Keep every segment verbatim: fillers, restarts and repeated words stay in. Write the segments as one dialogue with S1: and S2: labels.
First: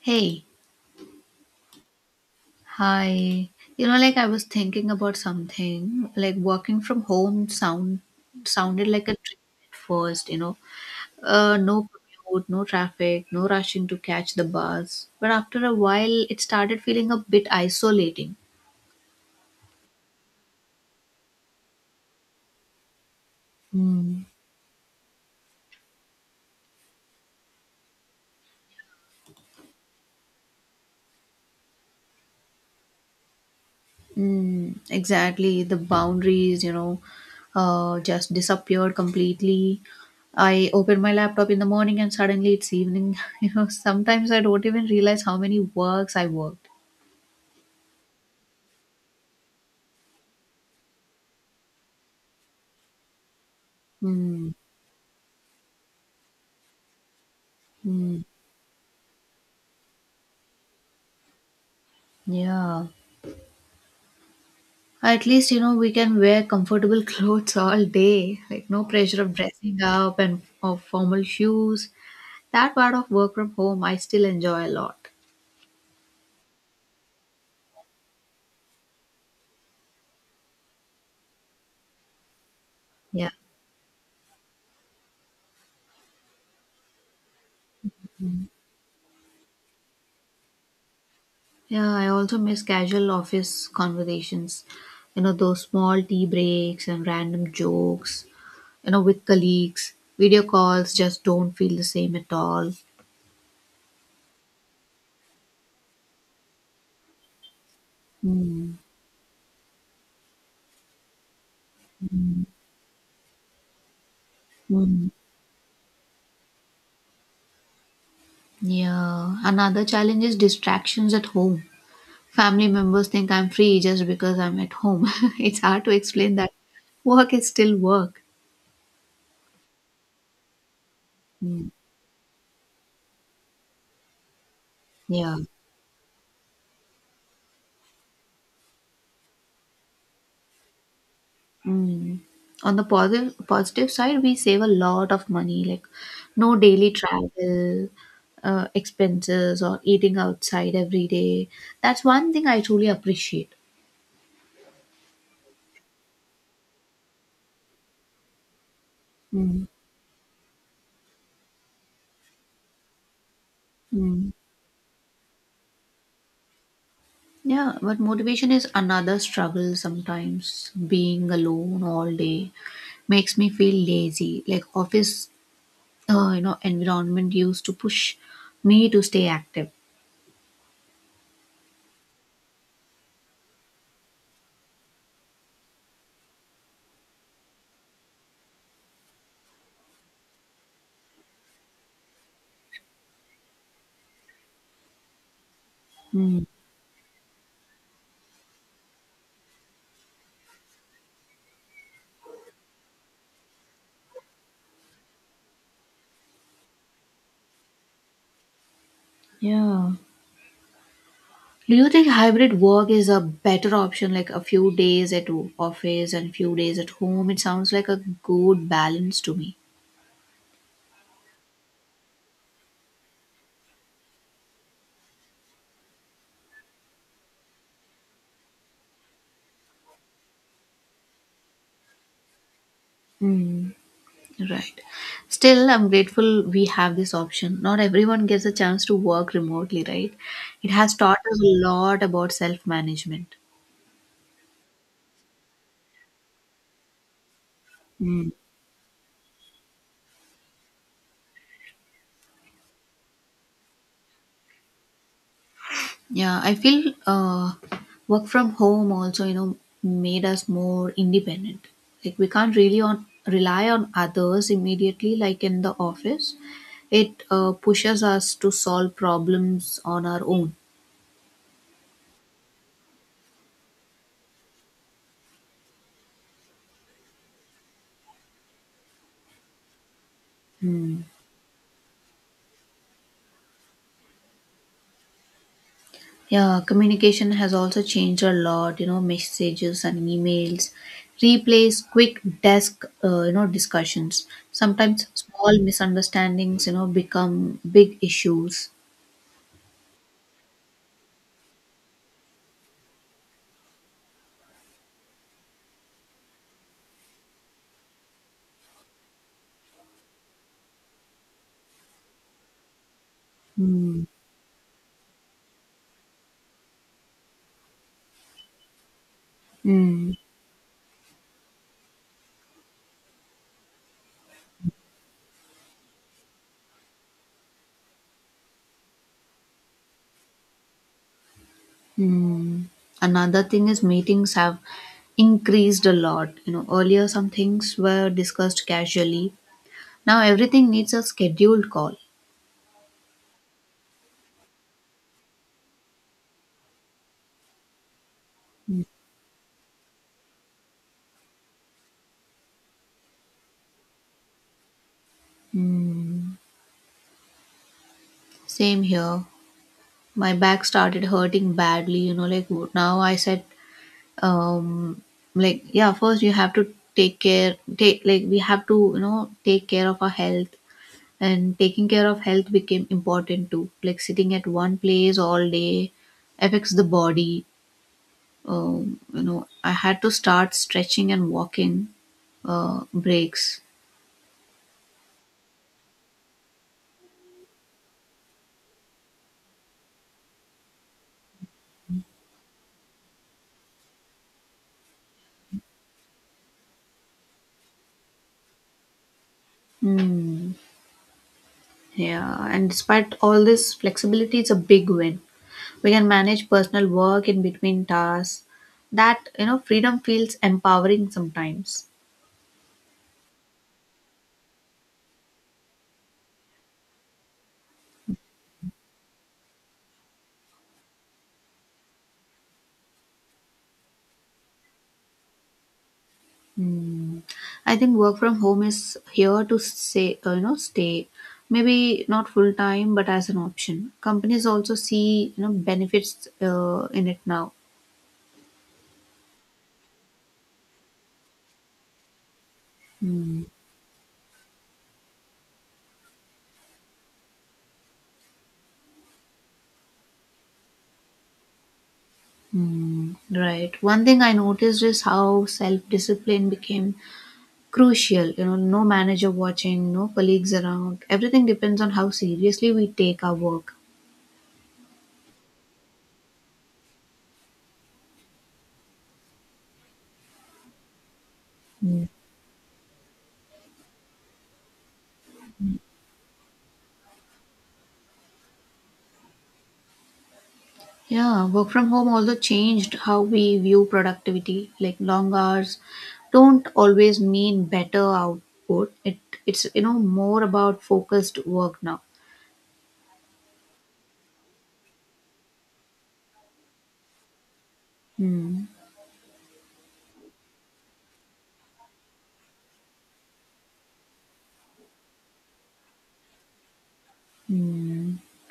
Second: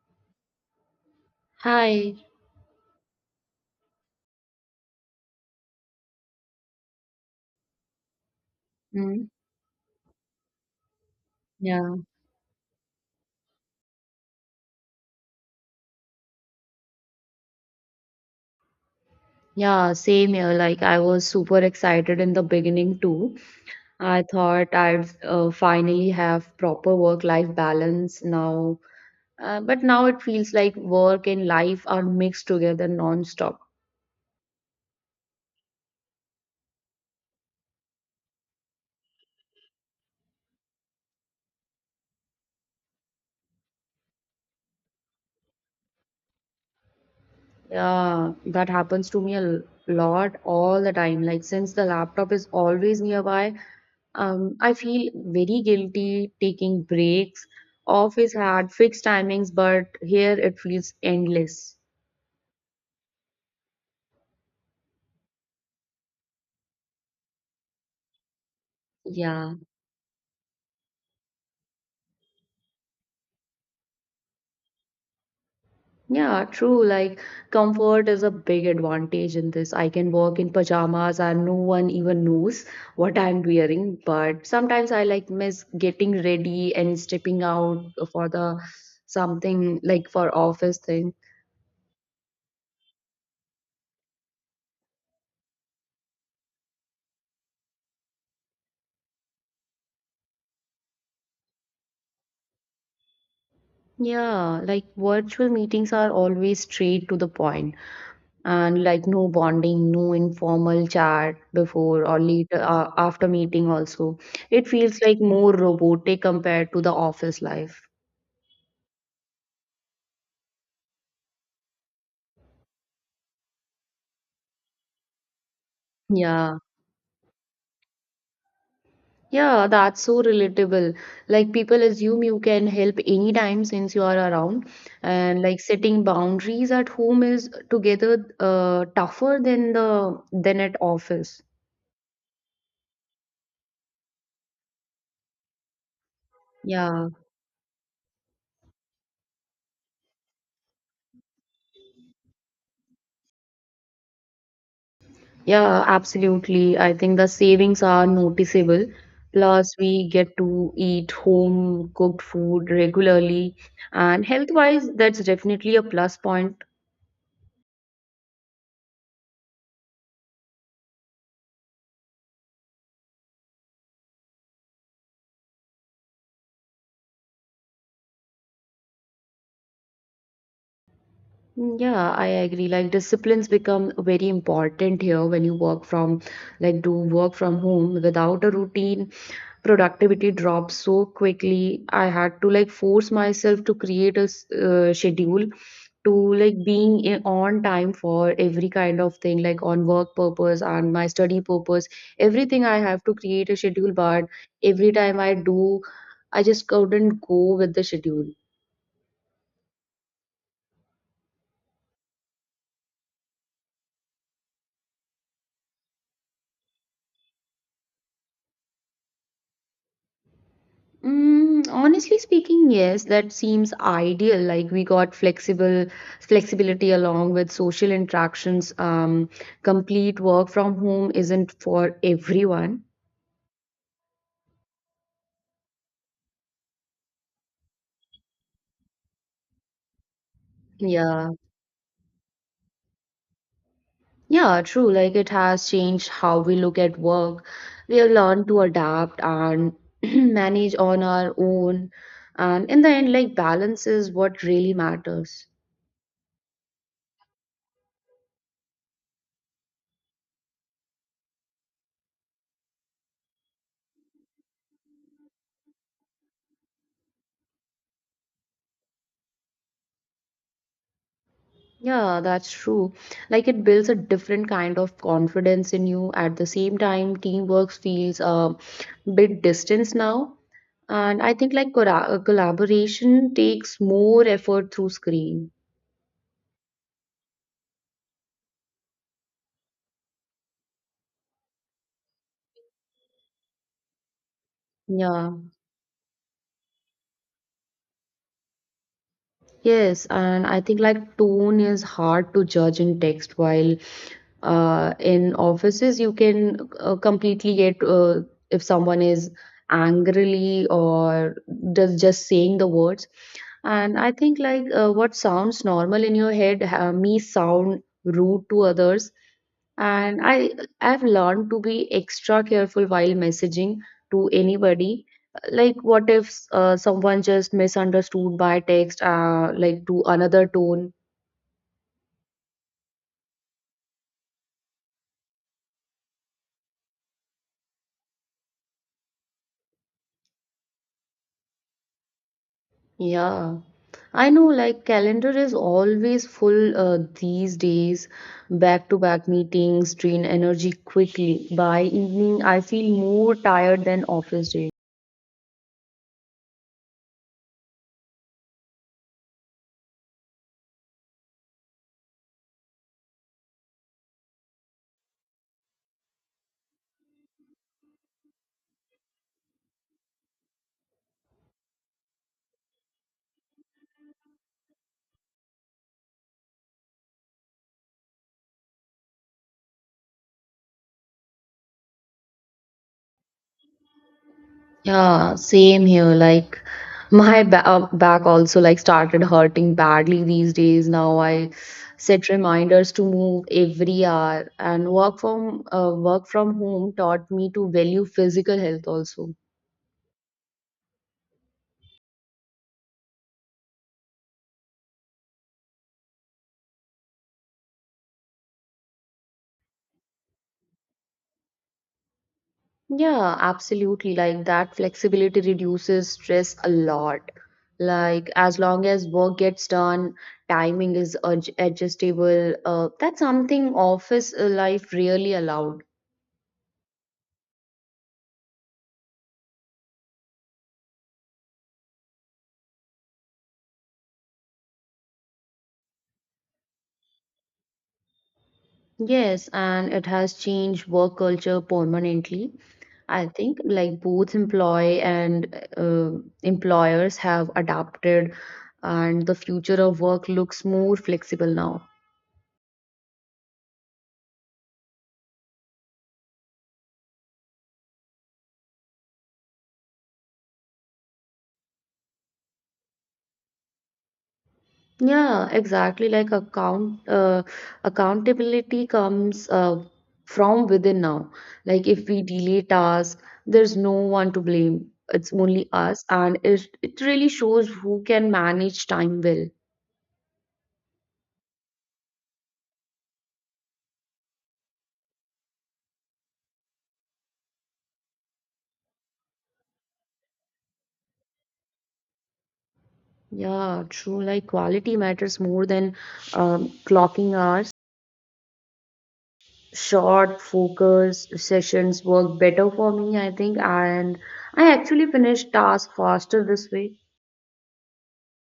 S1: Hey,
S2: Hi.
S1: hi. You know, like I was thinking about something. Like working from home sound sounded like a
S2: Mm,
S1: dream at first, you know. Uh, no
S2: yeah.
S1: commute, no traffic, no rushing to catch the bus. But after a while, it started feeling a bit isolating.
S2: Yeah, same here. Like I was super excited in the beginning too.
S1: Mm.
S2: I thought I'd uh, finally have proper work-life balance now. Uh, but now it feels like work and life are mixed together non-stop.
S1: Mm, exactly. The boundaries, you know, uh, just disappeared completely. I open my laptop in the morning and suddenly it's evening. You know, sometimes I don't even realize how many works I worked.
S2: Yeah, that happens to me a l- lot all the time. Like since the laptop is always nearby,
S1: Mm,
S2: um, I feel very guilty taking breaks.
S1: mm,
S2: Office had fixed timings, but here it feels endless.
S1: yeah. At least, you know, we can wear comfortable clothes all day. Like, no pressure of
S2: Yeah,
S1: dressing up and of formal shoes. That part of work from home, I still enjoy a lot.
S2: yeah, true. Like, comfort is a big advantage in this. I can walk in pajamas and no one even knows what
S1: Yeah.
S2: I'm wearing. But sometimes I like miss getting ready and stepping out for the something like for office thing.
S1: Yeah, I also miss casual office conversations. You know, those small tea breaks and random jokes, you know, with colleagues. Video calls just don't feel the same at all.
S2: Yeah, like virtual meetings are always straight to the point
S1: Mm.
S2: and like no bonding, no informal chat before or later uh, after meeting also. It feels
S1: Mm.
S2: like more robotic compared to the office life.
S1: Yeah. Another challenge is distractions at home. Family members think I'm free just because I'm at home. It's hard to explain that
S2: Yeah,
S1: work is still work.
S2: yeah, that's so relatable. Like
S1: Mm.
S2: people assume you can help anytime since you are around,
S1: Yeah.
S2: and like setting boundaries at home is together uh, tougher than the than at office.
S1: Mm. On the positive positive side, we save a lot of money, like no daily
S2: Yeah,
S1: travel uh, expenses or eating outside every day. That's one thing I truly appreciate.
S2: yeah, absolutely. I think the savings are noticeable.
S1: Mm.
S2: Plus, we get to eat home cooked food regularly, and
S1: Mm.
S2: health-wise, that's definitely a plus point.
S1: Yeah, but motivation is another struggle sometimes. Being alone all day makes me feel lazy. Like office uh, you know environment used to push me to stay active.
S2: Mm, yeah, I agree. Like disciplines become very important here when you work from, like, do work from home. Without a routine, productivity drops so quickly. I had to like force myself to create a s- uh, schedule to
S1: Mm.
S2: like being i- on time for every kind of thing, like on work purpose and my study purpose. Everything I have to create a schedule, but every time I do, I just couldn't go with the schedule.
S1: Yeah. Do you think hybrid work is a better option, like a few days at o- office and few days at home? It sounds like a good balance to me.
S2: Mm, honestly speaking, yes, that seems ideal. Like we got flexible flexibility along with social interactions. Um, complete work from home isn't for everyone.
S1: Mm. Right, still I'm grateful we have this option. Not everyone gets a chance to work remotely, right? It has taught
S2: Yeah.
S1: us a lot about self management.
S2: Yeah, true. Like it has changed how we look at work. We have learned to adapt and manage on our own. And in the end, like balance is what really matters.
S1: Yeah, I feel uh, work from home also, you know, made us more independent. Like we can't really on rely on others immediately, like in the office. It uh, pushes us to solve problems on our own.
S2: Yeah, that's true. Like it builds a different kind of confidence in you. At the same time, teamwork feels a bit distance now.
S1: Hmm.
S2: And I think like cora- uh, collaboration takes more effort through screen.
S1: Yeah, communication has also changed a lot. You know, messages and emails replace quick desk, uh, you know, discussions. Sometimes
S2: Yeah.
S1: small misunderstandings, you know, become big issues.
S2: Yes, and I think like tone is hard to judge in text, while uh, in offices you can uh, completely get uh, if someone is angrily or does just saying the words. And
S1: Hmm.
S2: I think like uh, what sounds normal in your head uh, may sound rude to others.
S1: Hmm.
S2: And I I've learned to be extra careful while messaging to anybody. Like what if uh, someone just misunderstood by text, uh, like to another tone?
S1: Hmm. Another thing is meetings have increased a lot. You know, earlier some things were discussed casually. Now everything needs a scheduled call.
S2: Yeah. I know like calendar is always full uh, these days. Back-to-back meetings drain energy quickly. By evening, I feel more tired than office days.
S1: Hmm. Same here. My back started hurting badly. You know, like now I said, um, like yeah, first you have to take care. Take, like, we have to you know take care of our health. And taking care of health became important too. Like sitting at one place all day affects the body. Um, you know, I had to start stretching and walking uh, breaks.
S2: Yeah, same here. Like my ba- uh, back also like started hurting badly these days. Now I set reminders to move every hour, and work from uh, work from home taught me to value physical health also.
S1: Hmm. Yeah, and despite all this flexibility, it's a big win. We can manage personal work in between tasks. That, you know, freedom feels empowering sometimes.
S2: Yeah, absolutely. Like that flexibility reduces stress a lot. Like as long as work gets done, timing is adj- adjustable. Uh, that's something office uh, life really allowed.
S1: Hmm. I think work from home is here to say uh, you know stay. Maybe not full time, but as an option. Companies also see you know benefits uh, in it now.
S2: Yes, and it has changed work culture permanently. I
S1: Hmm.
S2: think like both employee and uh, employers have adapted, and the future of work looks more flexible now.
S1: Mm, right. One thing I noticed is how self discipline became crucial. You know, no manager watching, no colleagues around. Everything depends on how seriously we take our work.
S2: Yeah, exactly. Like account uh, accountability comes uh, from within now. Like if
S1: Mm.
S2: we delay tasks, there's no one to blame. It's only us, and it it really shows who can manage time well.
S1: Yeah, work from home also changed how we view productivity. Like long hours don't always mean better output. It it's you know more about focused work now.
S2: Yeah, true. Like quality matters more than um, clocking hours.
S1: Mm,
S2: Short focused sessions work better for me, I think, and I actually finish tasks faster this way.
S1: mm.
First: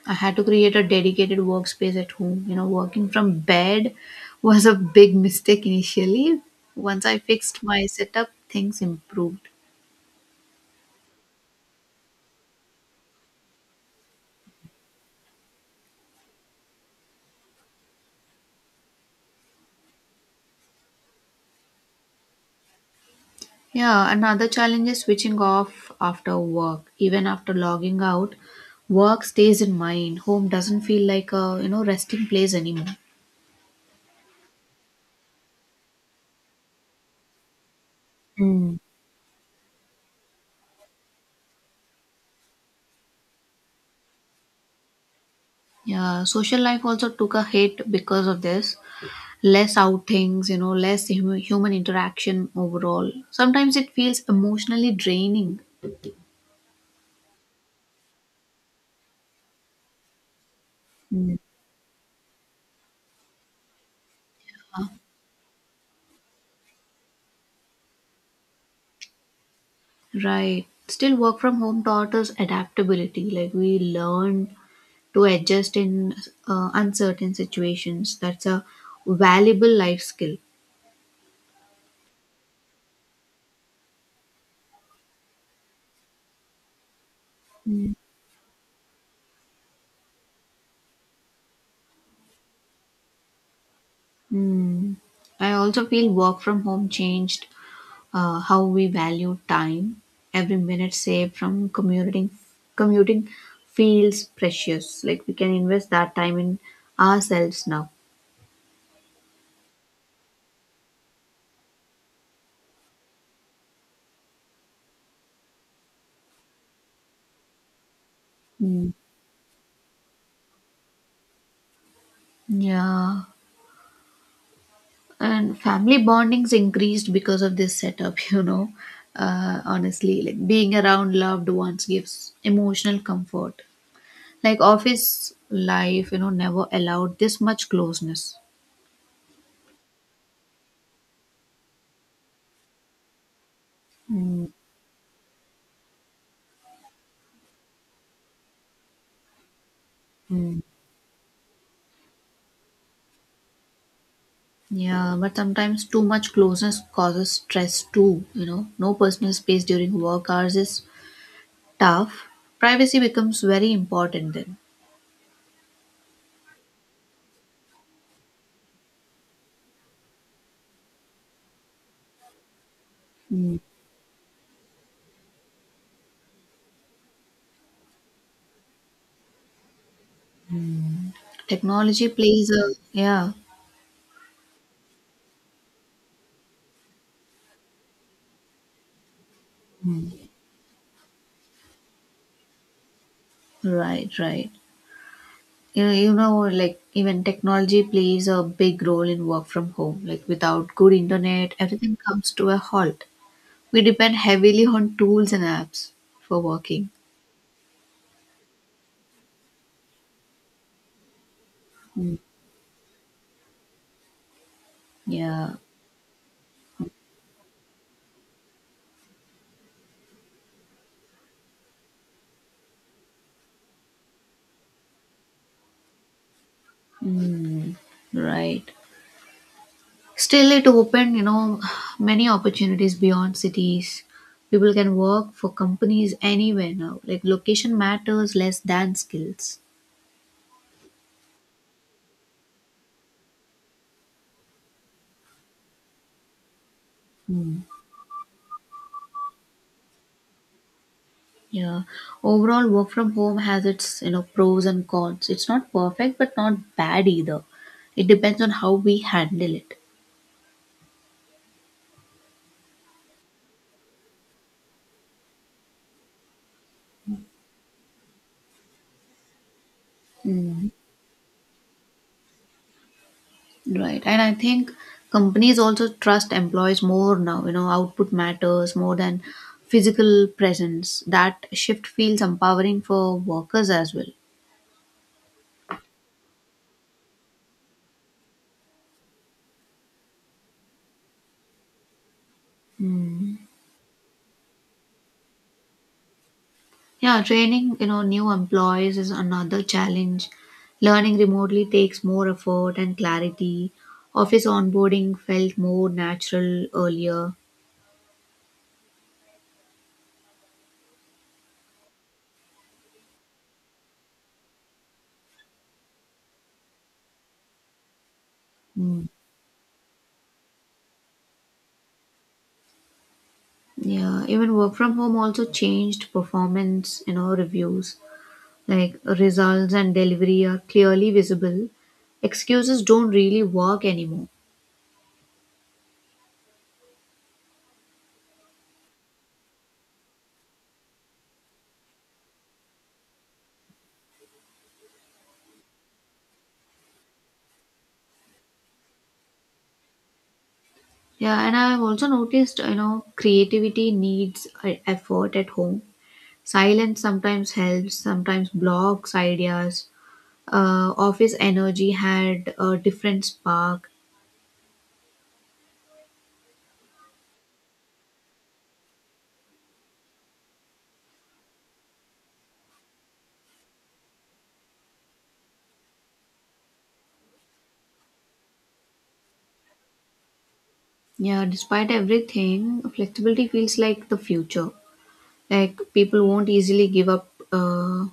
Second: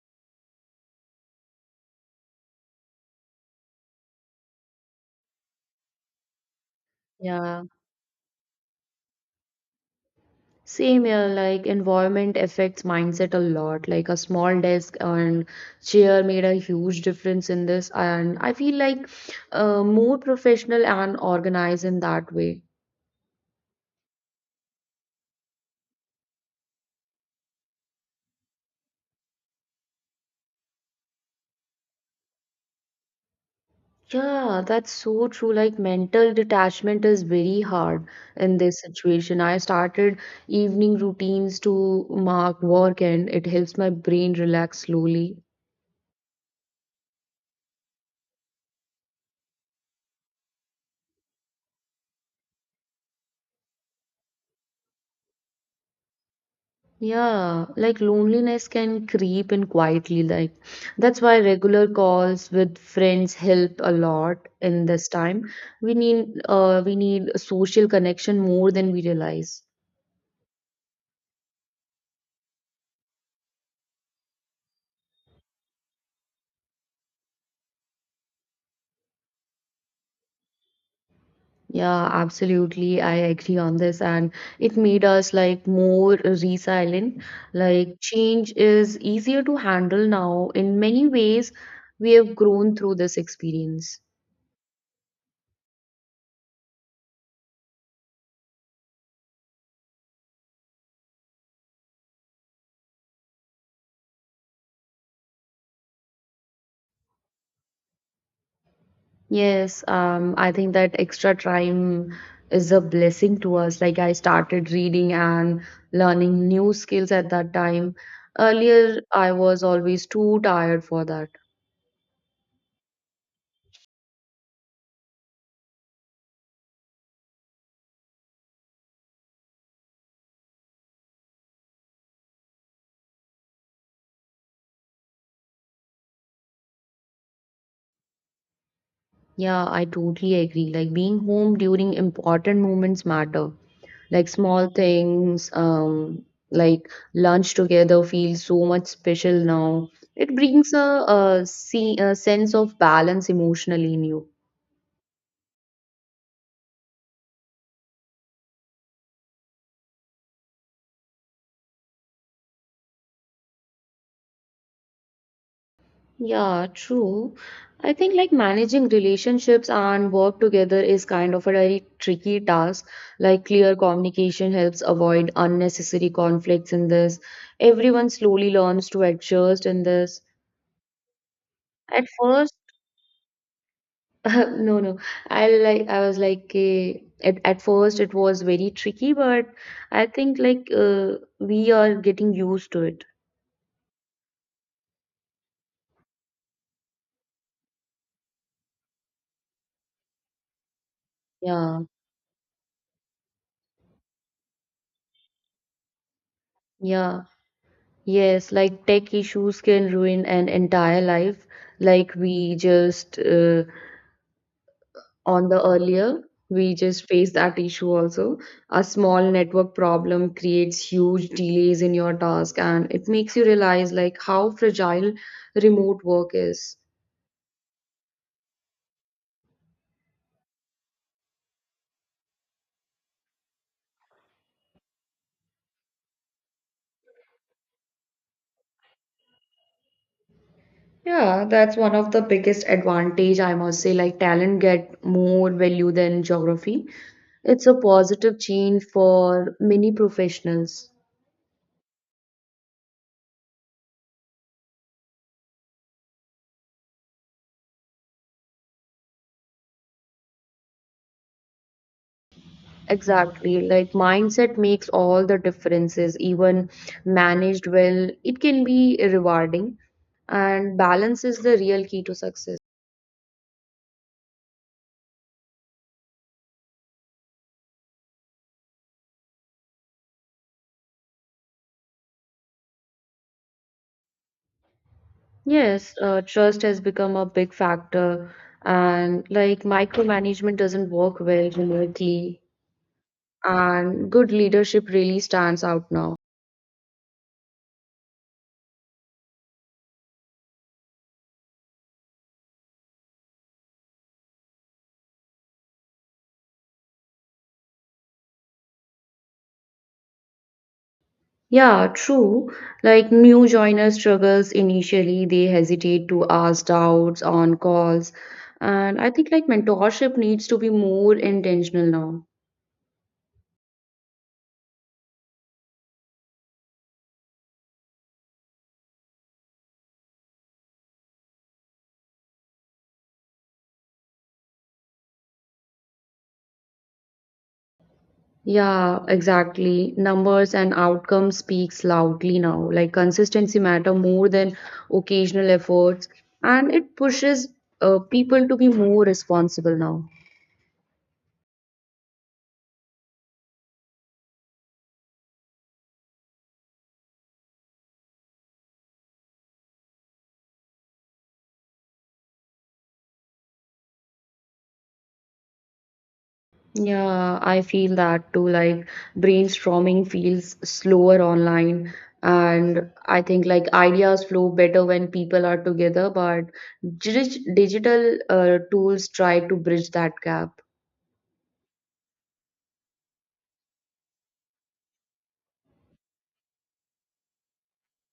S1: I had to create a dedicated workspace at home. You know, working from bed was a big mistake initially. Once I fixed
S2: Yeah,
S1: my setup, things improved.
S2: same here. Like environment affects mindset a lot. Like a small desk and chair made a huge difference in this, and I feel like uh, more professional and organized in that way.
S1: Yeah, another challenge is switching off after work. Even after logging out, work stays in mind. Home doesn't feel like a, you know, resting place anymore.
S2: Yeah, that's so true. Like mental detachment is very hard in
S1: Mm.
S2: this situation. I started evening routines to mark work and it helps my brain relax slowly.
S1: Yeah, social life also took a hit because of this. Less outings, you know, less hum- human interaction overall. Sometimes it feels emotionally draining.
S2: Yeah, like loneliness can creep in quietly. Like that's
S1: Mm,
S2: why regular calls with friends help a lot in this time. We need uh we need a social connection more than we realize.
S1: right. Still, work from home taught us adaptability. Like we learned to adjust in uh, uncertain situations. That's a valuable life skill.
S2: Yeah, absolutely. I agree on this. And it made us like more resilient.
S1: Mm.
S2: Like change is easier to handle now. In many ways, we have grown through this experience.
S1: Mm. I also feel work from home changed uh, how we value time. Every minute saved from commuting commuting feels precious. Like we can invest that time in ourselves now.
S2: Yes, um, I think that extra time is a blessing to us. Like I started reading and learning new skills at that time.
S1: Mm.
S2: Earlier, I was always too tired for that.
S1: Yeah. And family bondings increased because of this setup, you know. Uh, honestly, like being around loved ones gives emotional comfort. Like office life, you know, never allowed this much closeness.
S2: Yeah, I totally agree. Like being home during important moments matter like
S1: Mm-hmm.
S2: small things um like lunch together feels so much special now. It brings a, a, se- a sense of balance emotionally in you.
S1: Yeah, but sometimes too much closeness causes stress too, you know. No personal space during work hours is tough. Privacy becomes very important then.
S2: Yeah, true. I think like managing relationships and work together is kind of a very tricky task. Like
S1: Mm.
S2: clear communication helps avoid unnecessary conflicts in this. Everyone slowly learns to adjust in this at
S1: Technology plays
S2: first.
S1: a, yeah,
S2: No, no. I like I was like eh, at at first it was very tricky, but I think like uh, we are getting used to it.
S1: right, right. Yeah, you know, like even technology plays a big role in work from home. Like without good internet,
S2: Yeah,
S1: everything comes to a halt. We depend heavily on tools and apps for working.
S2: yeah, yes. Like tech issues can ruin an entire life. Like
S1: Mm,
S2: we just uh, on
S1: yeah,
S2: the earlier, we just faced that issue also. A small network problem creates huge delays in your task, and it makes you realize like how fragile remote work is.
S1: mm, right. Still, it opened, you know, many opportunities beyond cities. People can work for companies anywhere now. Like location matters less than skills.
S2: Yeah, that's one of the biggest advantage I must say. Like talent get more value than geography. It's a positive change for many professionals.
S1: Yeah. Overall, work from home has its you know pros and cons. It's not perfect, but not bad either. It depends on how we handle it.
S2: Exactly. Like mindset makes all the differences. Even managed well, it can be rewarding.
S1: Mm,
S2: And balance is the real key to success.
S1: right. And I think companies also trust employees more now. You know, output matters more than physical presence. That shift feels empowering for workers as well.
S2: Yes, uh, trust has become a big factor, and like micromanagement doesn't work well remotely, and good leadership really stands out now.
S1: Yeah, training, you know, new employees is another challenge. Learning remotely takes more effort and clarity. Office onboarding felt more natural earlier.
S2: Yeah, true. Like new joiner struggles initially, they hesitate to ask doubts on calls. And
S1: Mm.
S2: I think like mentorship needs to be more intentional now.
S1: Yeah, even work from home also changed performance, you know, reviews. Like results and delivery are clearly visible. Excuses don't really work anymore.
S2: Yeah, exactly. Numbers and outcomes speaks loudly now. Like consistency matter more than occasional efforts, and it pushes uh, people to be more responsible now.
S1: Yeah, and I've also noticed, you know, creativity needs uh, effort at home. Silence sometimes helps, sometimes blocks ideas. Uh, office energy had a different spark.
S2: Yeah, I feel that too. Like brainstorming feels slower online, and I think like ideas flow better when people are together, but dig- digital uh, tools try to bridge that gap.
S1: Yeah, despite everything, flexibility feels like the future. Like people won't easily give up, uh,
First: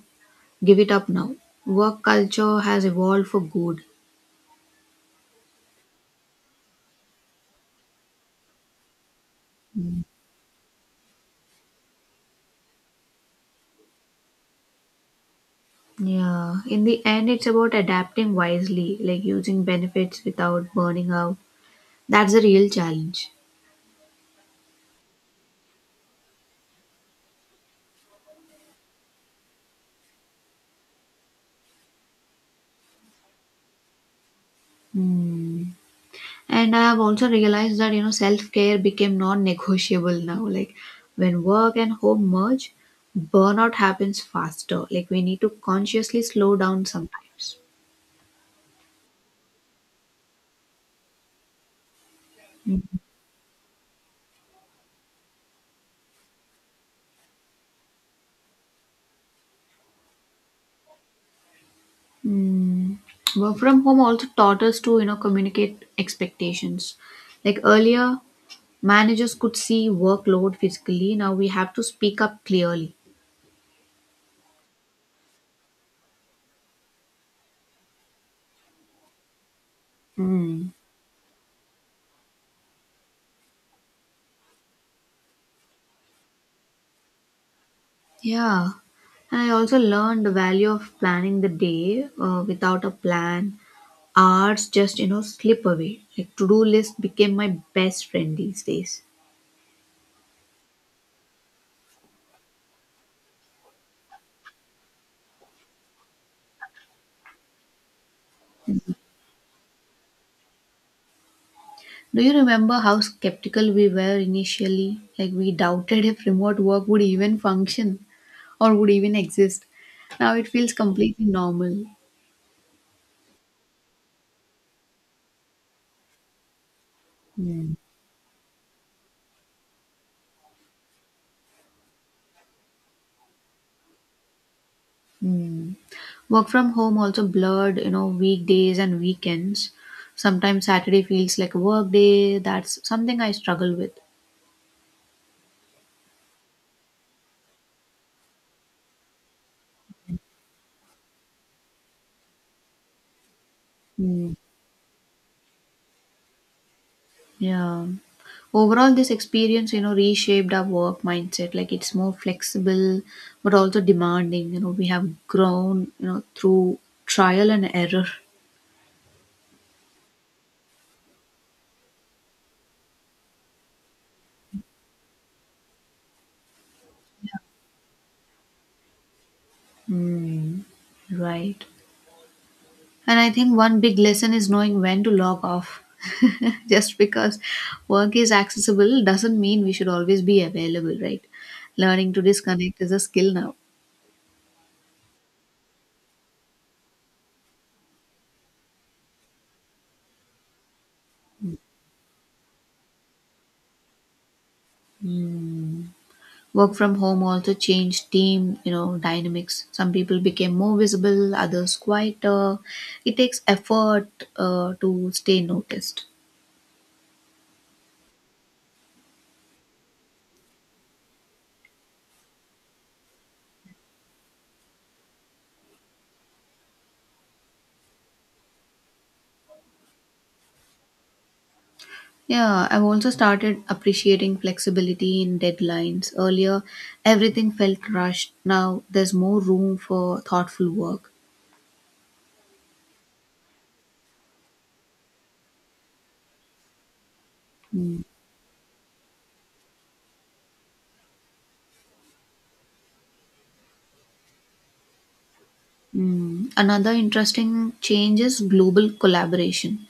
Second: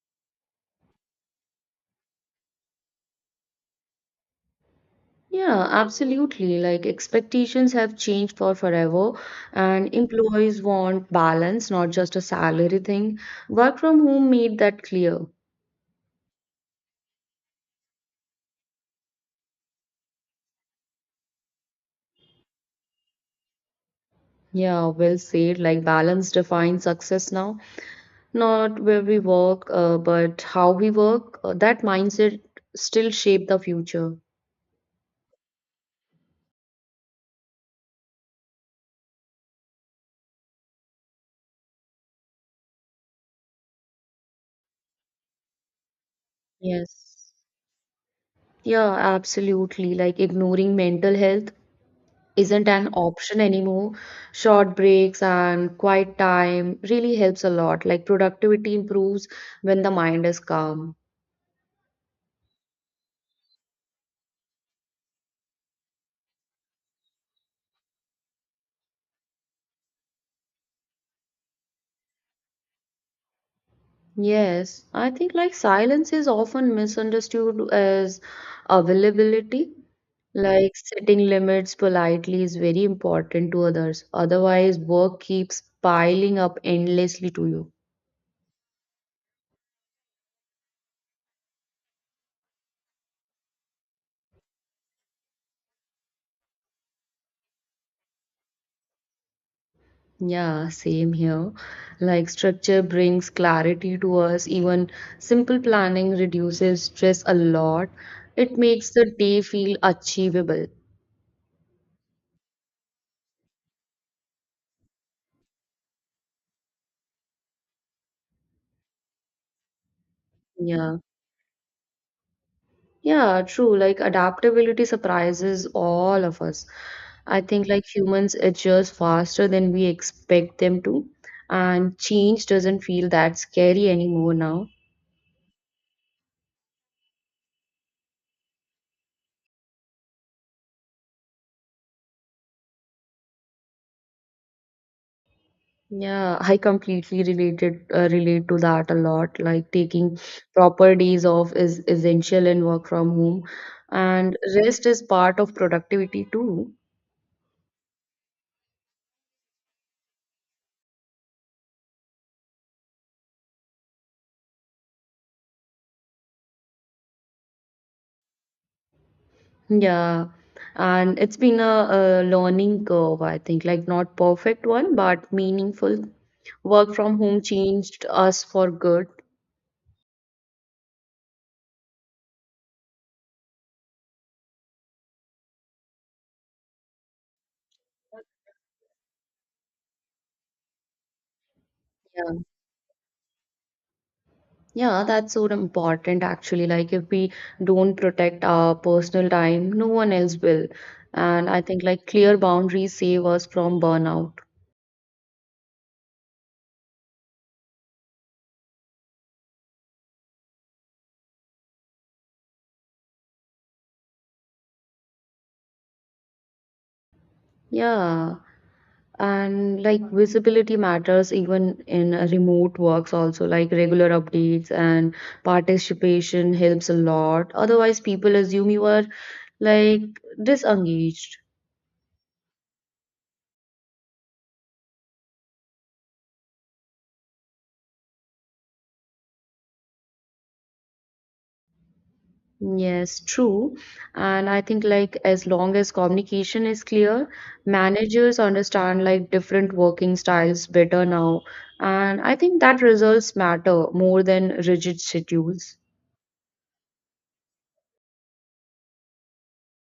S1: give it up now. Work culture has evolved for good.
S2: Yeah, absolutely. Like expectations have changed for forever, and employees want balance, not just a salary thing. Work from home made that clear.
S1: Yeah, in the end, it's about adapting wisely, like using benefits without burning out. That's the real challenge.
S2: Yeah, well said. Like balance defines success now. Not where we work, uh, but how we work, uh, that mindset still shape the future.
S1: Hmm. And I have also realized that, you know, self care became non negotiable now. Like when work and home merge, burnout happens faster. Like we need to consciously slow down
S2: Yes.
S1: sometimes.
S2: Yeah, absolutely. Like ignoring mental health isn't an option anymore. Short breaks and quiet time really helps a lot. Like productivity improves when the mind is calm.
S1: Mm. Work from home also taught us to, you know, communicate expectations. Like earlier, managers could see workload physically. Now we have to speak up clearly.
S2: Yes, I think like silence is often misunderstood as availability.
S1: Mm.
S2: Like setting limits politely is very important to others. Otherwise, work keeps piling up endlessly to you.
S1: Yeah. And I also learned the value of planning the day. Uh, without a plan, hours just you know slip away. Like to-do list became my best friend these days.
S2: Yeah, same here. Like structure brings clarity to us. Even simple planning reduces stress a lot. It makes the day feel achievable.
S1: Do you remember how skeptical we were initially? Like we doubted if remote work would even function or would even exist. Now it feels
S2: Yeah.
S1: completely normal.
S2: Yeah, true. Like adaptability surprises all of us. I think
S1: Mm,
S2: like humans adjust faster than we expect them to, and change doesn't feel that scary anymore now.
S1: mm. Work from home also blurred you know weekdays and weekends. Sometimes Saturday feels like a work day. That's something I struggle with.
S2: Yeah, I completely related uh, relate to that a lot. Like taking proper days off is essential in work from home,
S1: Mm.
S2: and rest is part of productivity too.
S1: Yeah. Overall, this experience, you know, reshaped our work mindset. Like it's more flexible, but also demanding. You know, we have grown, you know, through trial and error.
S2: Yeah, and it's been a, a learning curve, I think, like not perfect one, but meaningful. Work from home changed us for good.
S1: Mm, right. And I think one big lesson is knowing when to log off. Just because work is accessible doesn't mean we should always be available, right? Learning to
S2: Yeah.
S1: disconnect is a skill now.
S2: Yeah, that's so important actually. Like if we don't protect our personal time, no one else will. And I think like clear boundaries save us from burnout.
S1: Mm. Work from home also changed team, you know, dynamics. Some people became more visible, others quieter. It takes effort uh, to stay noticed.
S2: Yeah. And like visibility matters even in uh, remote works also like regular updates and participation helps a lot. Otherwise people assume you are like disengaged.
S1: Yeah, I've also started appreciating flexibility in deadlines. Earlier, everything felt rushed. Now, there's more room for thoughtful work.
S2: Yes, true. And I think like as long as communication is clear, managers understand like different working styles better now. And I think that results matter more than rigid schedules.
S1: Mm. Another interesting change is global collaboration.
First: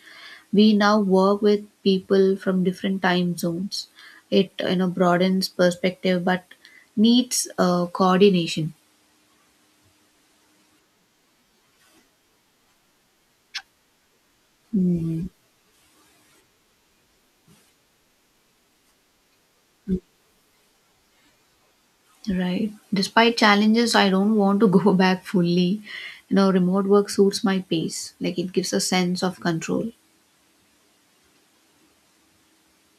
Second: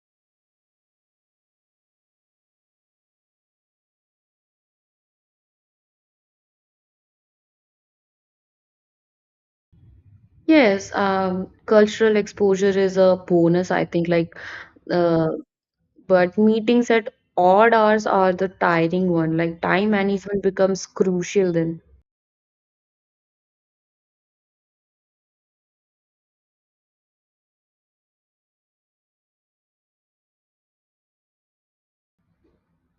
S1: We now work with people from different time zones. It you know broadens perspective, but needs uh, coordination.
S2: Yes, um, cultural exposure is a bonus, I think, like
S1: Hmm.
S2: Uh, but meetings at odd hours are the tiring one. Like time management becomes crucial then.
S1: Right. Despite challenges, I don't want to go back fully. You know, remote work suits my pace. Like it gives a sense of control.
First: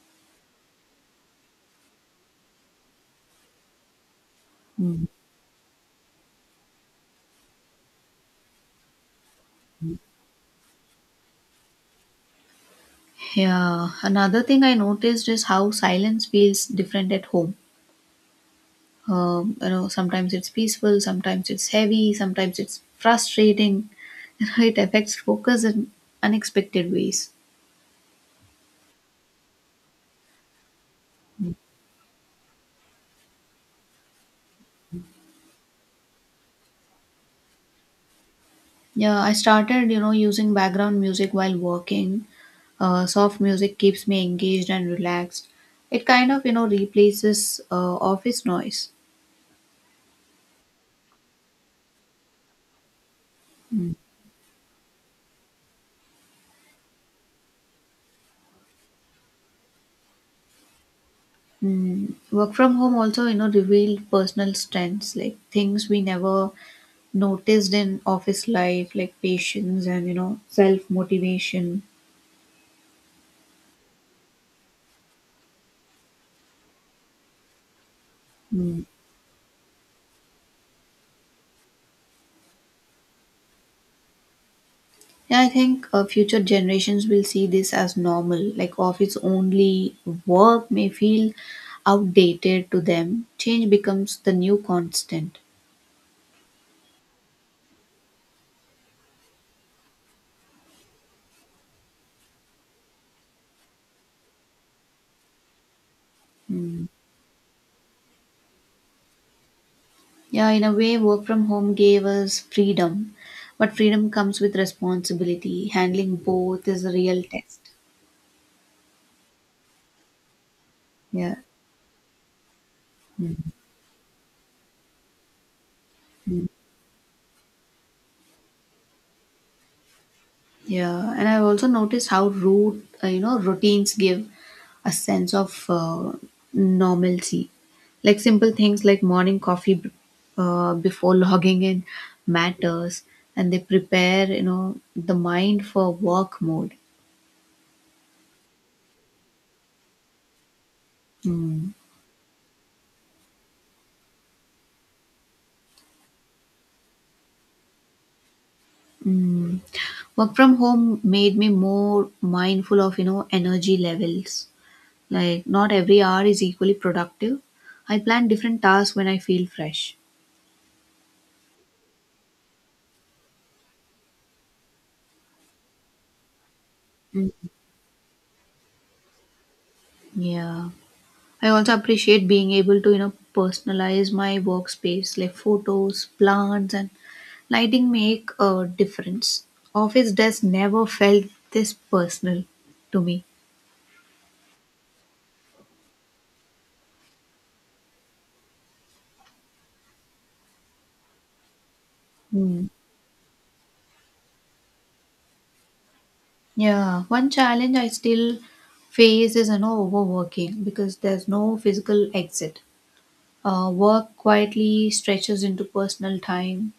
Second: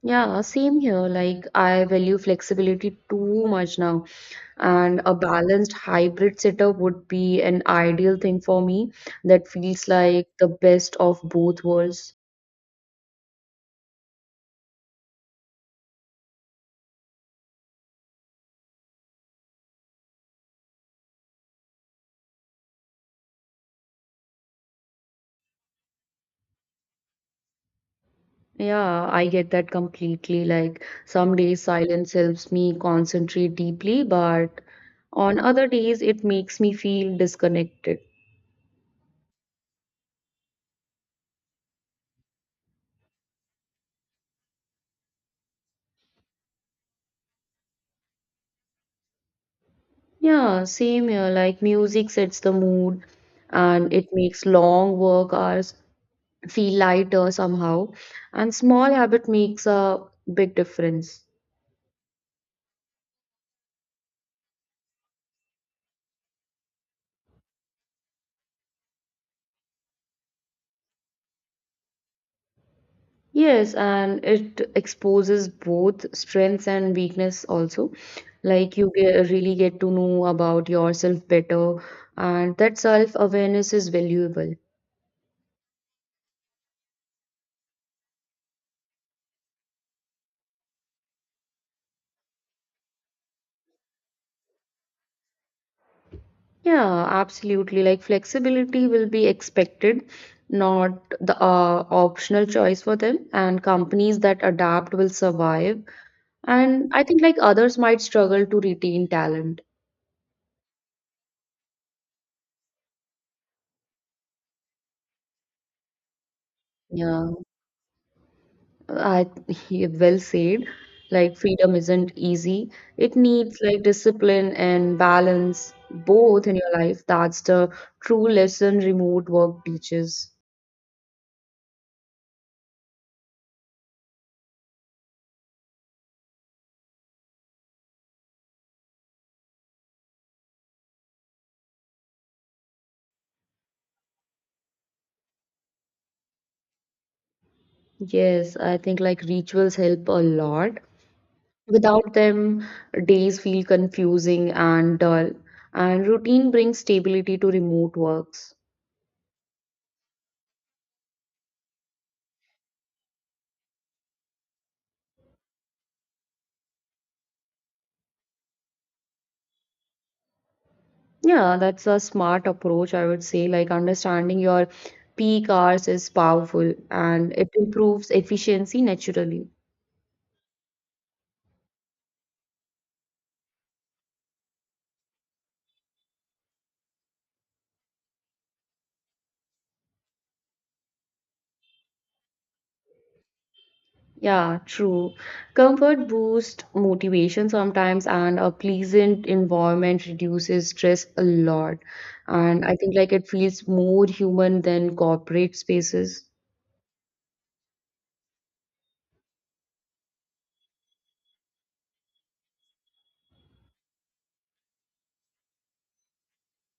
S2: Yeah, same here. Like I value flexibility too much now, and
S1: Hmm.
S2: a balanced hybrid setup would be an ideal thing for me that feels like the best of both worlds.
S1: Yeah. Another thing I noticed is how silence feels different at home. Um, you know, sometimes it's peaceful, sometimes it's heavy, sometimes it's frustrating. You know, it affects focus in unexpected ways.
S2: Yeah, I get that completely. Like some days silence helps me concentrate deeply, but on other days it makes me feel disconnected.
S1: Yeah, I started, you know, using background music while working. Uh, soft music keeps me engaged and relaxed. It kind of, you know, replaces uh, office noise.
S2: Yeah, same here. Like music sets the mood and it makes long work hours feel lighter somehow. And small habit makes a big difference.
S1: Mm. Work from home also, you know, revealed personal strengths, like things we never noticed in office life, like patience and, you know, self motivation.
S2: Yes, and it exposes both strengths and weakness also. Like
S1: Mm.
S2: you get, really get to know about yourself better, and that self-awareness is valuable.
S1: Yeah, I think uh, future generations will see this as normal. Like office only work may feel outdated to them. Change becomes the new constant.
S2: Yeah, absolutely. Like flexibility will be expected, not the uh, optional choice for them. And companies that adapt will survive.
S1: Hmm.
S2: And I think like others might struggle to retain talent.
S1: Yeah, in a way, work from home gave us freedom, but freedom comes with responsibility. Handling both is a real
S2: Yeah,
S1: test.
S2: I yeah, well said.
S1: Yeah.
S2: Like freedom isn't easy. It needs like discipline and balance both in your life. That's the true lesson remote work teaches.
S1: Yeah, and I've also noticed how rude, uh, you know, routines give a sense of uh, normalcy. Like simple things like morning coffee b- uh, before logging in matters, and they prepare, you know, the mind for work mode.
S2: Yes, I think like rituals help a lot.
S1: Mm.
S2: Without them, days feel confusing and dull, and routine brings stability to remote works.
S1: Mm. Work from home made me more mindful of, you know, energy levels. Like, not every hour is equally productive. I plan different tasks when I feel fresh.
S2: Yeah, that's a smart approach, I would say. Like understanding your peak hours is powerful
S1: Mm.
S2: and it improves efficiency naturally.
S1: Yeah. I also appreciate being able to, you know, personalize my workspace, like photos, plants, and lighting make a difference. Office desk never felt this personal to me.
S2: Yeah, true. Comfort boosts motivation sometimes, and a pleasant environment reduces stress a lot.
S1: Hmm.
S2: And I think like it feels more human than corporate spaces.
S1: Yeah, one challenge I still face is, you know, overworking because there's no physical exit. Uh, work quietly stretches into personal time.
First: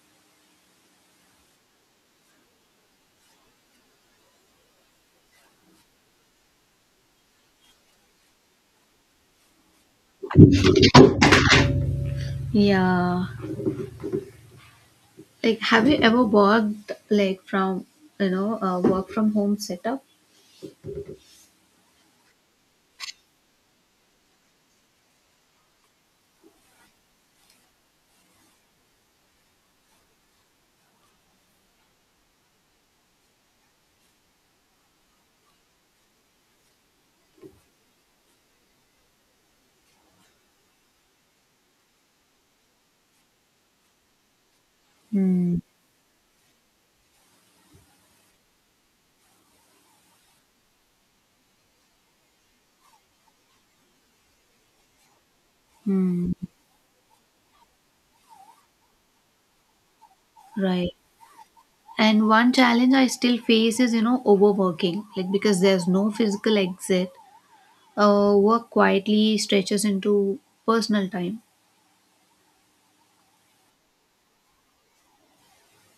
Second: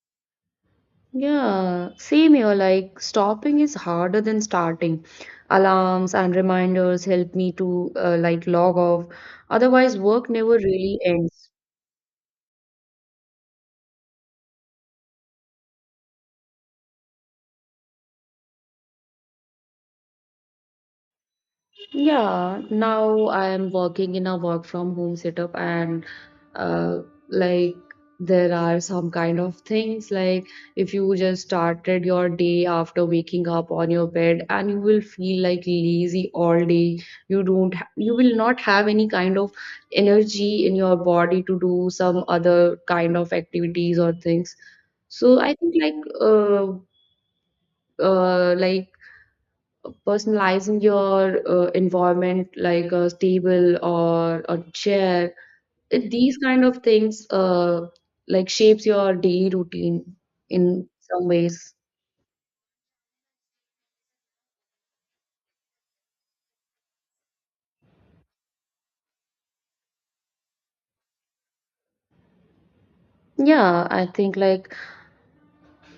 S2: Yeah, same here. Like stopping is harder than starting. Alarms and reminders help me to uh, like log off. Otherwise, work never really ends.
S1: Yeah, like have you ever worked like from you know uh, work from home setup?
S2: Yeah, now I am working in a work from home setup, and uh, like there are some kind of things like if you just started your day after waking up on your bed and you will feel like lazy all day. You don't ha You will not have any kind of energy in your body to do some other kind of activities or things. So
S1: Hmm.
S2: I think like uh, uh like personalizing your uh, environment like a table or a chair it,
S1: Hmm.
S2: these kind of things uh, like shapes your daily routine in
S1: Right.
S2: some ways.
S1: And one challenge I still face is, you know, overworking. Like because there's no physical exit, uh, work quietly stretches into personal time.
S2: Yeah, I think like,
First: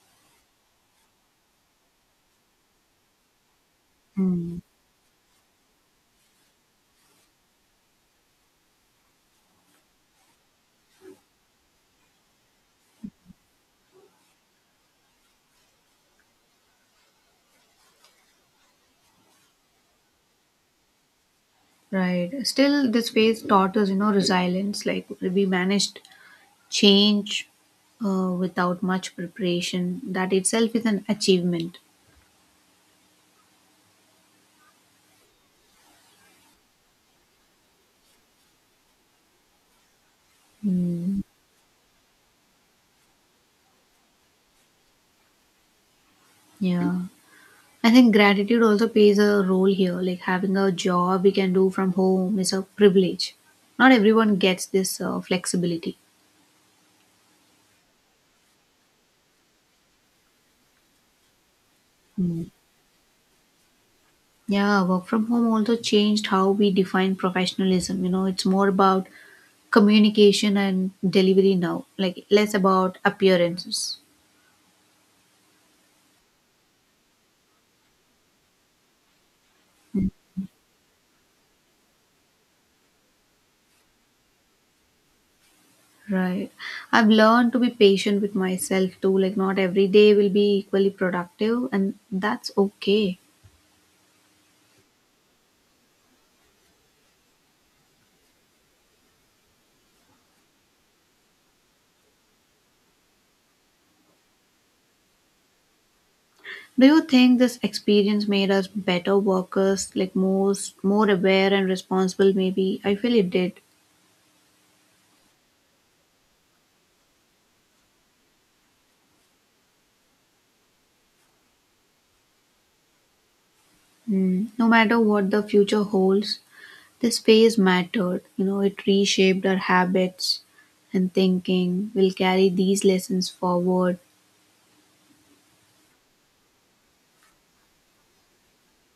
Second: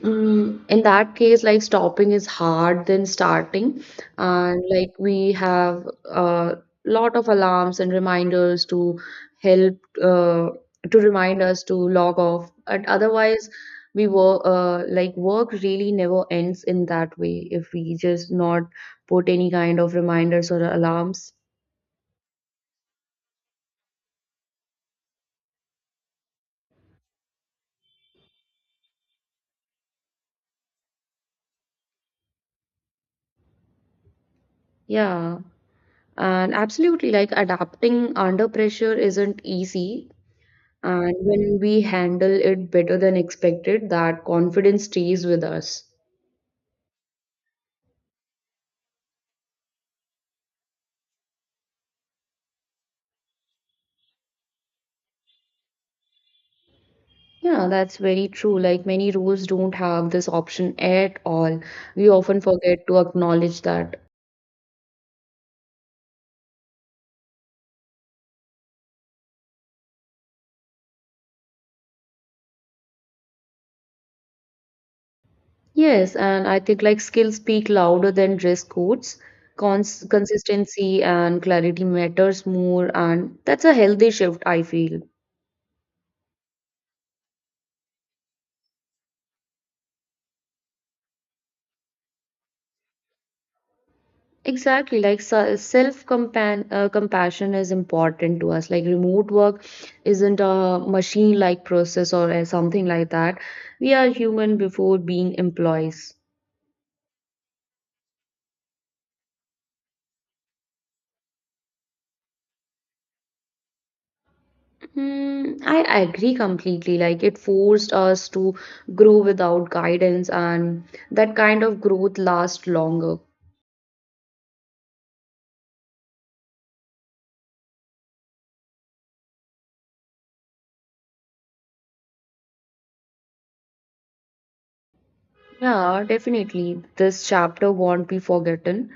S2: mm, in that case, like stopping is hard than starting,
S1: Hmm.
S2: and like we have a lot of alarms and reminders to help uh, to remind us to log off. And otherwise, we work uh, like work really never ends in that way if we just not put any kind of reminders or alarms.
S1: Right. Still, this phase taught us, you know, resilience. Like we managed change uh, without much preparation. That itself is an achievement.
S2: Yeah, and absolutely, like adapting under pressure isn't easy. And
S1: Hmm.
S2: when we handle it better than expected, that confidence stays with us.
S1: Yeah. I think gratitude also plays a role here. Like having a job we can do from home is a privilege. Not everyone gets this uh, flexibility.
S2: Yeah, that's very true. Like many roles don't have this option at all. We often
S1: Mm.
S2: forget to acknowledge that.
S1: Yeah, work from home also changed how we define professionalism. You know, it's more about communication and delivery now, like less about appearances.
S2: Yes, and I think like skills speak louder than dress codes. Cons consistency and clarity matters more, and that's a healthy shift, I feel.
S1: Right. I've learned to be patient with myself too. Like, not every day will be equally productive, and that's okay.
S2: Exactly, like self uh, compassion is important to us. Like remote work isn't a machine-like process or uh, something like that. We are human before being employees.
S1: Do you think this experience made us better workers, like most more aware and responsible maybe? I feel it did.
S2: Hmm, I I agree completely. Like it forced us to grow without guidance, and that kind of growth lasts longer.
S1: Mm. No matter what the future holds, this phase mattered. You know, it reshaped our habits and thinking. We'll carry these lessons forward.
S2: Yeah, definitely. This chapter won't be forgotten.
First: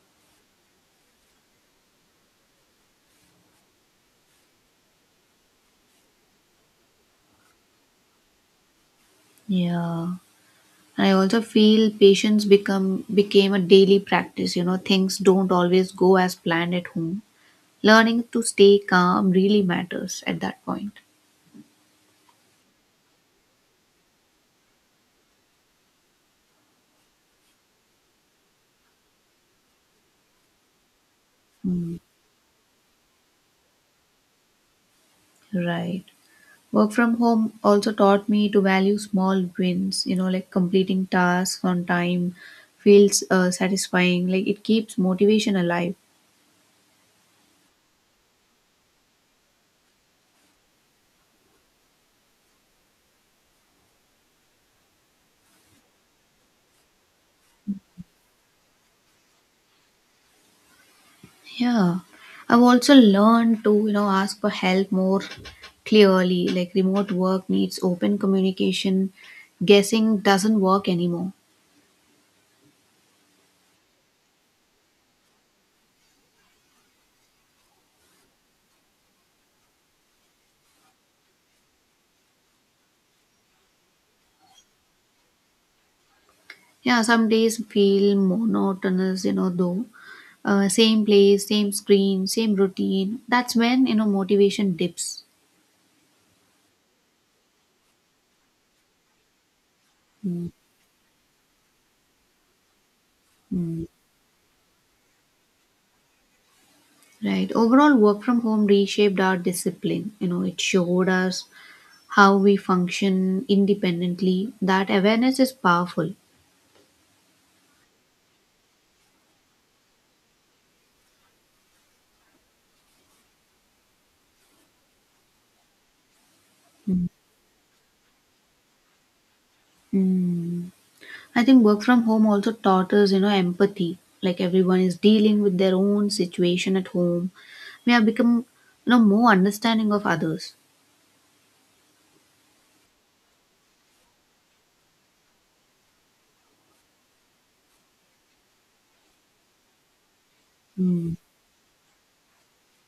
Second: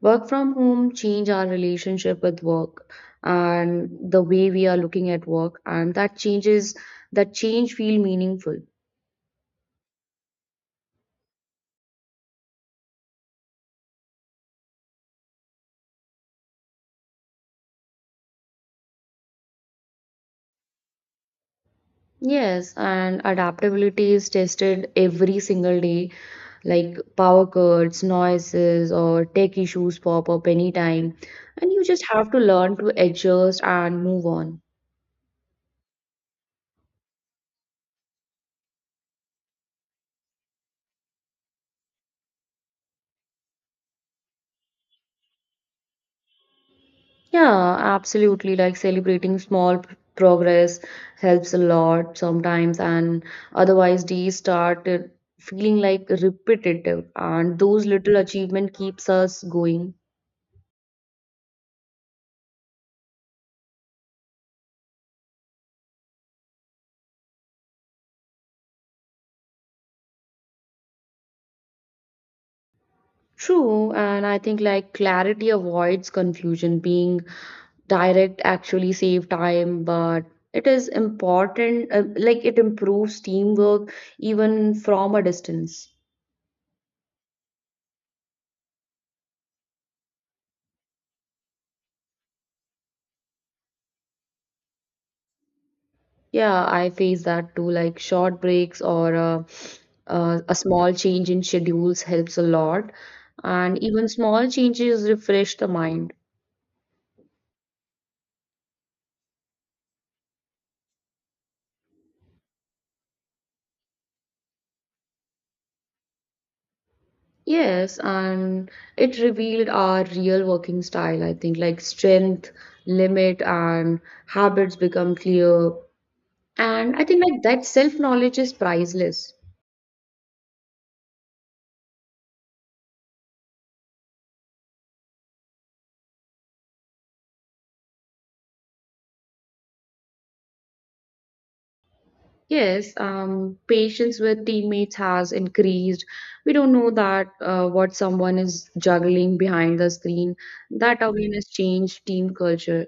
S2: Work from home change our relationship with work and the way we are looking at work, and that changes that change feel meaningful.
S1: Yeah. I also feel patience become became a daily practice. You know, things don't always go as planned at home. Learning to stay calm really matters at that point.
S2: Yes, and adaptability is tested every single day, like power cuts, noises, or tech issues pop up anytime, and you
S1: Mm.
S2: just have to learn to adjust and move on.
S1: Right. Work from home also taught me to value small wins, you know, like completing tasks on time feels uh, satisfying. Like it keeps motivation alive.
S2: Yeah, absolutely. Like celebrating small p- progress helps a lot sometimes, and otherwise days start uh, feeling like repetitive, and those little achievement keeps us going.
S1: Yeah. I've also learned to, you know, ask for help more clearly. Like remote work needs open communication. Guessing doesn't work anymore.
S2: True, and I think like clarity avoids confusion. Being direct actually save time, but it is important, uh, like it improves teamwork even from a distance.
S1: Yeah, some days feel monotonous, you know, though. Uh, same place, same screen, same routine. That's when, you know, motivation dips.
S2: Yeah, I face that too. Like short breaks or uh, uh,
S1: Mm.
S2: a small change in schedules helps a lot. And
S1: Mm.
S2: even small changes refresh the mind.
S1: Right. Overall, work from home reshaped our discipline. You know, it showed us how we function independently. That awareness is powerful.
S2: Yes, and it revealed our real working style, I think, like strength, limit, and habits become clear. And I
S1: Mm.
S2: think like that self-knowledge is priceless.
S1: Mm. I think work from home also taught us, you know, empathy. Like everyone is dealing with their own situation at home. We have become, you know, more understanding of others.
S2: Yes, um, patience with teammates has increased. We don't know that uh, what someone is juggling behind the screen. That
S1: Mm.
S2: awareness changed team culture.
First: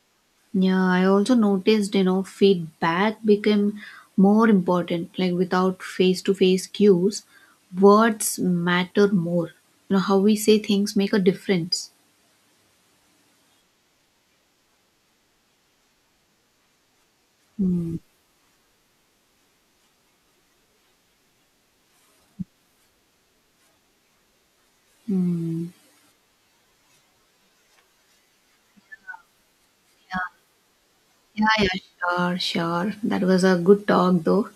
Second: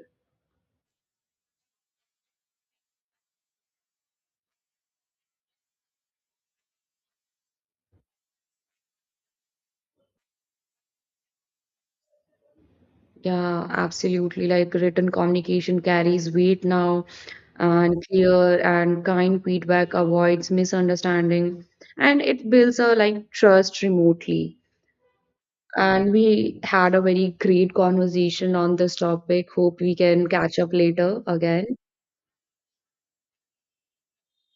S1: Yeah, I also noticed, you know, feedback became more important. Like without face to face cues, words matter more. You know, how we say things make a difference.
S2: Yeah, absolutely. Like written communication carries weight now,
S1: Hmm.
S2: and clear and kind feedback avoids misunderstanding, and it builds a like trust remotely.
S1: Hmm.
S2: And we had a very great conversation on this topic. Hope we can catch up later
S1: Yeah,
S2: again.
S1: yeah, sure, sure. That was a good talk, though.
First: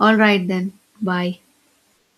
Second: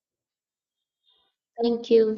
S1: All right, then. Bye.
S2: Thank you.